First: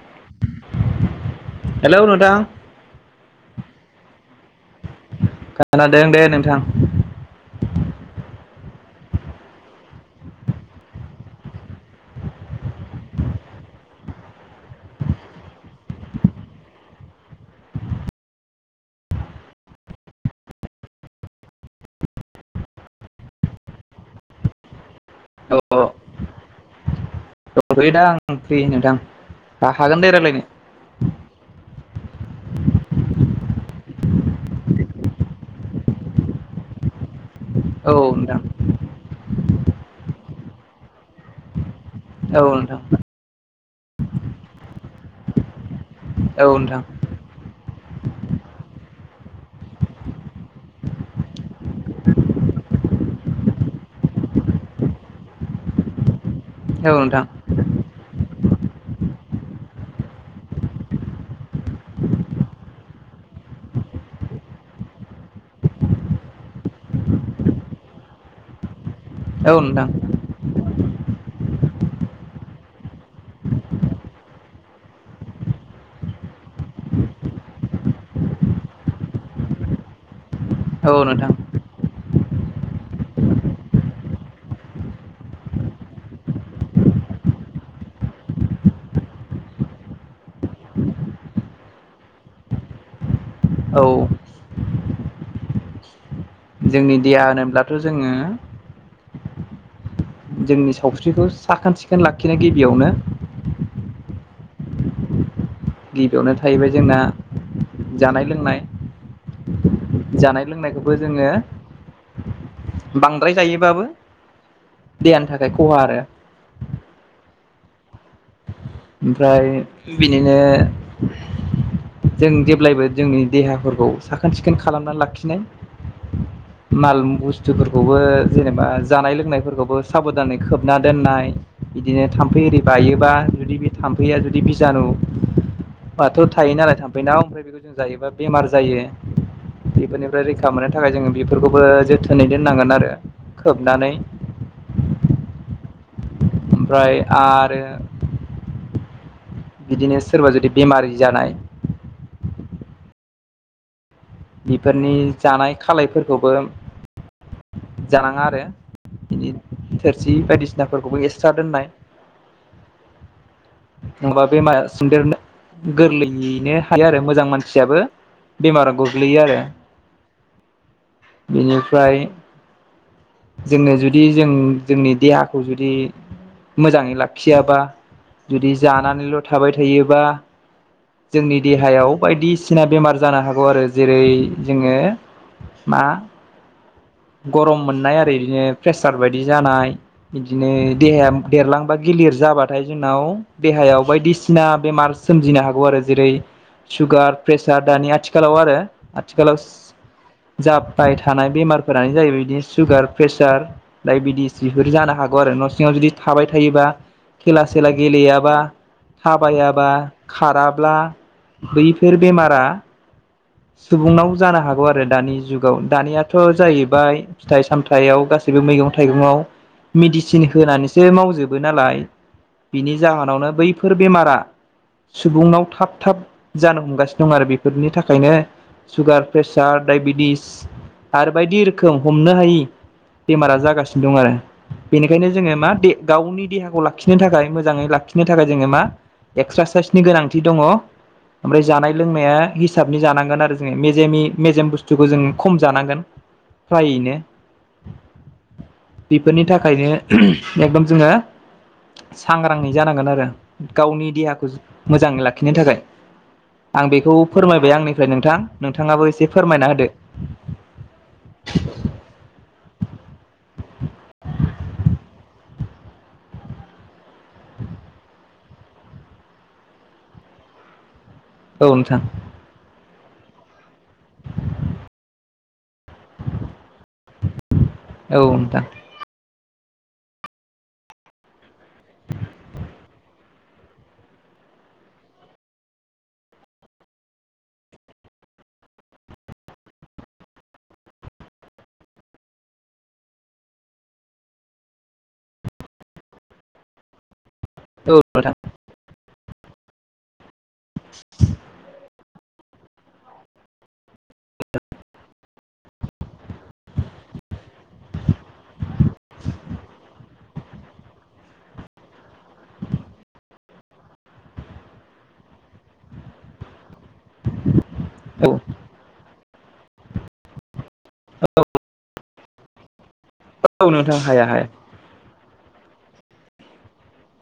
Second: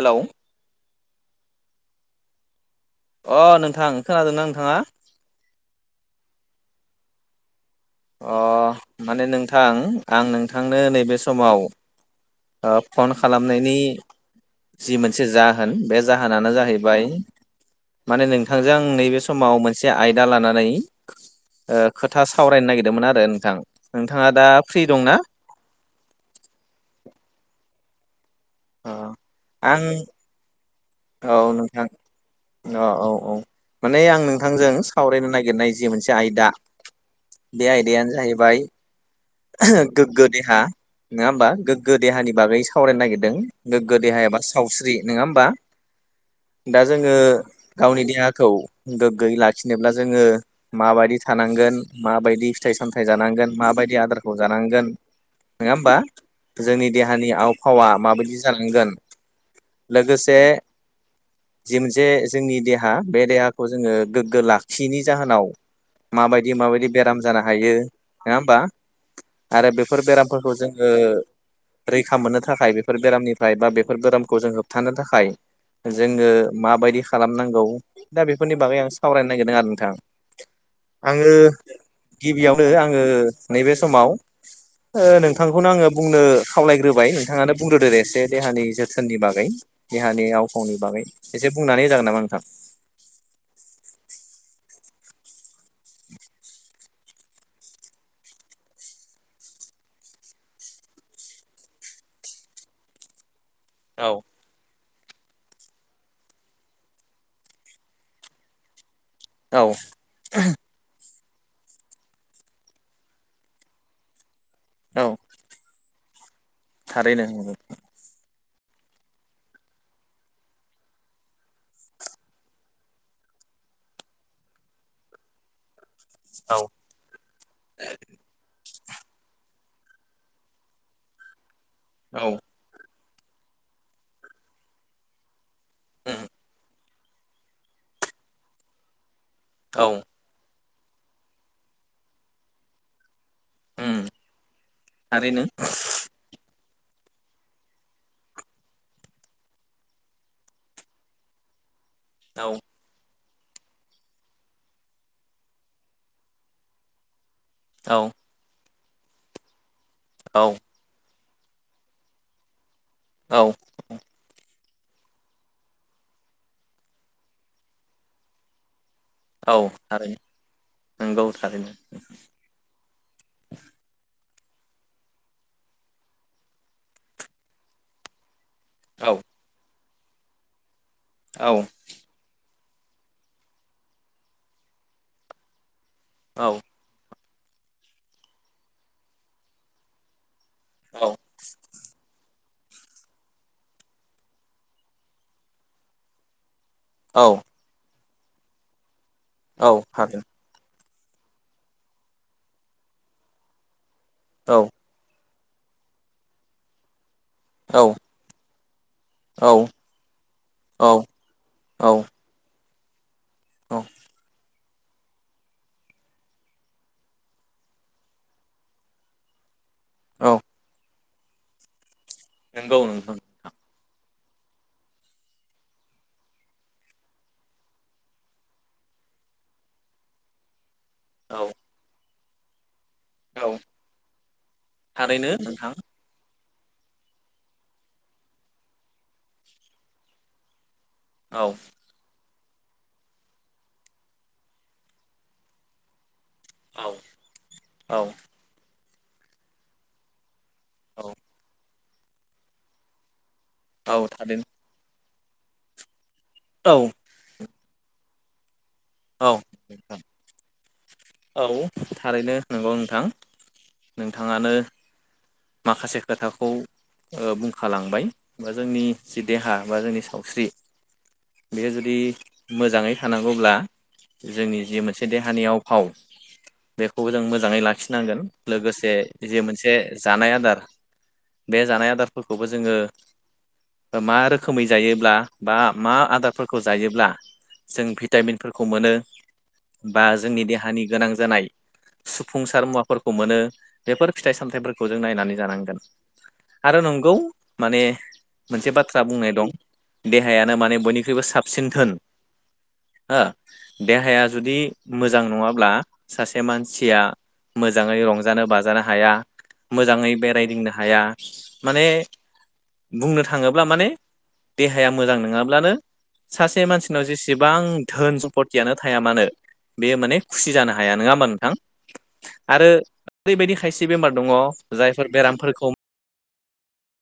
Hello hello नोंथां। अ नोंथां खोनादोंना नोंथाङा? खोनादों दे नोंथां। अ माने नोंथां आं नोंथांनो नैबे समाव ओ फन खालामनायनि जि मोनसे जाहोन बे जाहोनानो जाहैबाय माने नोंथांजों आं नैबे समाव मोनसे आयदा लानानै ओ खोथा सावरायनो नागिरदोंमोन आरो नोंथां नोंथाङा दा फ्रि दंना? दंथ'योदा आं फ्रि अ नोंथां आं हाखागोन दे रायरायनो। औ नोंथां। अ औ औ माने आं नोंथांजों सावरायनो नागिरनाय जि मोनसे आयदा बे औ आयदानो नोंथां जाहैबाय गोग्गो देहा नोङा होमबा? गो देहानि औ बागै नोंथां सावरायनो नागिरदों गोग्गो देहा एबा सावस्रि नोङा होमबा? औ नोंथां दा जोङो गावनि देहाखौ गोग्गोयै लाखिनोब्ला जोङो माबादि थानांगोन माबायदि फिथाइ सामथाइ जानांगोन माबायदि आदारखौ जानांगोन नोङा होमबा? जोंनि औ नोंथां देहानि आव फावा माबायदि जालांगोन लोगोसे जि मोनसेे जोंनि देहा बे देहाखौ जोङो गोग्गो लाखियिनि जाहोनाव माबायदि माबायदि बेराम जानो हायो नोङा होमबा? औ आरो नोंथां बेफोर बेरामफोरखौ जोङो रैखा मोननो थाखाय बेफोर बेरामनिफ्राय बा बेफोर बेरामखौ जों होबथानो थाखाय जोङो माबायदि खालामनांगौ दा बेफोरनि बागै आं सावरायनो नागेरदों आरो नोंथां। औ नोंथां आङो गिबियावनो आङो नैबे समाव ओ नोंथांखौनो आङो बुंनो खावलायग्रोबाय नोंथाङानो बुंग्रोदो एसे देहानि जोथोननि बागै। देहानि आव फावनि बागै एसे बुंनानै होजागोन नामा नोंथां? औ। जोंनि देहा होनोब्लाथ' जोङो जोंनि सावस्रिखौ साखोन सिखोन लाखिनाय गिबियावनो। औ। गिबियावनो थाहैबाय जोंना जानाय लोंनाय। जानाय लोंनायखौबो जोङो बांद्राय जायोबाबो औ देहानि थाखाय ख'हा आरो। थारैनो [unintelligible] ओमफ्राय बिनिनो जों जेब्लायबो जोंनि देहाफोरखौ साखोन सिखोन खालामना लाखिनाय। औ। माल बुस्थुफोरखौबो जेनेबा जानाय लोंनायफोरखौबो साब'धानै खोबना दोननाय। बिदिनो औ थाम्फै एओरि बायोबा जुदि बे थाम्फैया जुदि बिजानु उम बाथ' थायो नालाय थांफै न ओमफ्राय बेखौ जों जायोबा बेमार जायो औ बेफोरनि फ्राय रैखा मोननो थाखाय जोङो बेफोरखौबो जोथोनै दोननांगोन आरो खोबनानै आरोैनो ओमफ्राय आरो बिदिनो सोरबा जुदि बेमारि जानाय दउ बेफोरनि जानाय खालायफोरखौबो औ जानाङा आरो बि थोरसि औ बायदिसिना फोरखौबो एसट्रा दोननाय औ। नङाबा बेमार सदेरनो गोरलैयैनो हायो आरो मोजां मानसियाबो बेमारा गोग्लैयो आरो औ थारैनो नंगौ थारैनो बेनिफ्राय जोंनो जुदि जों जोंनि देहाखौ जुदि मोजाङै लाखियाबा जुदि जानानैल' औ थाबाय थायोबा जोंनि औ देहायाव बायदिना सिना बेमार जानो हागौ आरो जेरै जोङो मा औ। गरम मोननाय आरो बिदिनो प्रेसार बायदि जानाय बिदिनो देहाया औ देरलांबा गिलिर जाबा नाथाय जोंनाव देहायाव बायदिसिना बेमार सोमजिनो हागौ आरो जेरै सुगार औ प्रेसार दानि आथिखालाव आरो आथिखालाव औ हागोन। जाब्बाय थानाय बेमारफोरानो जाहैबाय बिदिनो सुगार प्रेसार डाइबिटिस औ बेफोर जानो हागौ आरो न' सिङाव जुदि थाबाय थायोबा खेला सेला औ गेलेयाबा थाबायाबा खाराब्ला औ औ बैफोर बेमारा सुबुंनाव जानो हागौ आरो दानि जुग दानियाथ' जाहैबाय फिथाइ सामथायाइयाव गासैबो मैगं थाइगंआव मेडिसिन औ होनानैसो मावजोबो नालाय बिनि नंगौ नोंथां जाहोनावनो बै बेफोर बेमारा सुबुंुनाव थाब थाब जानो हमगासिनो दं आरो बेफोरनि थाखायनो सुगार प्रेसार डाइबेटिस आरो औ बायदि रोखोम हमनो हायि बेमारा औ जागासिनो दं आरो बेनिखायनो थारैनो जोङो मा नोंथां गावनि देहाखौ ला लाखिनो थाखाय मोजाङै लाखिनो थाखाय जोङो मा एक्सारसाइसनि गोनांथि दङ औ ओमफ्राय जानाय लोंनाया हिसाबनि जानांगोन आरो जोङो मेजेमनि मेजेम बुस्थुखौ जों खम जानांगोन औ फ्रायैनो औ बेफोरनि थाखायनो एकदम जोङो औ सांग्राङै जानांगोन आरो गावनि औ देहाखौ थारैनो मोजां लाखिनो थाखाय आं औ बेखौ फोरमायबाय आंनिफ्राय नोंथां नोंथाङाबो एसे औ फोरमायना होदो। औ थारैनो नंगौ नोंथां नोंथाङानो माखासे खोथाखौ बुंखालांबाय बा जोंनि जि देहा बा जोंनि सावस्रि औ बेयो नोंथां जुदि मोजाङै थानांगौब्ला जोंनि जि मोनसे देहानि आव-फाव बेखौबो जों मोजाङै औ लाखिनांगोन नोंथां लोगोसे जे मोनसे जानाय आदार बे जानाय आदारफोरखौबो जोङो मा रोखोमै जायोब्ला बा मा आदारफोरखौ जायोब्ला जों भिटामिनफोरखौ मोनो बा जोंनि देहानि गोनां जानाय सुफुंसार मुवाफोरखौ मोनो बेफोर फिथाइ सामथायाइफोरखौ खौ जों नायनानै जानांगोन आरो नंगौ औ माने नोंथां मोनसे बाथ्रा बुंनाय दं देहायानो माने बयनिख्रुइबो साबसिन धोन हो देहाया जुदि मोजां नङाब्ला सासे मानसिया मोजांङै रंजानो बाजानो हाया मोजांङै बेरायदिंनो हाया। माने बुंनो थांङोब्ला माने देहाया मोजां नोंङाब्लानो सासे मानसिनाव जेसेबां औ धोन सम्पतियानो थाया मानो बेयो माने खुसि जानो हाया नोंङा होमाबा नोंथां। आरो औ ओरैबायदि नोंथां खायसे हाया बेमार हाया दंङ जायफोर बेरामफोरखौ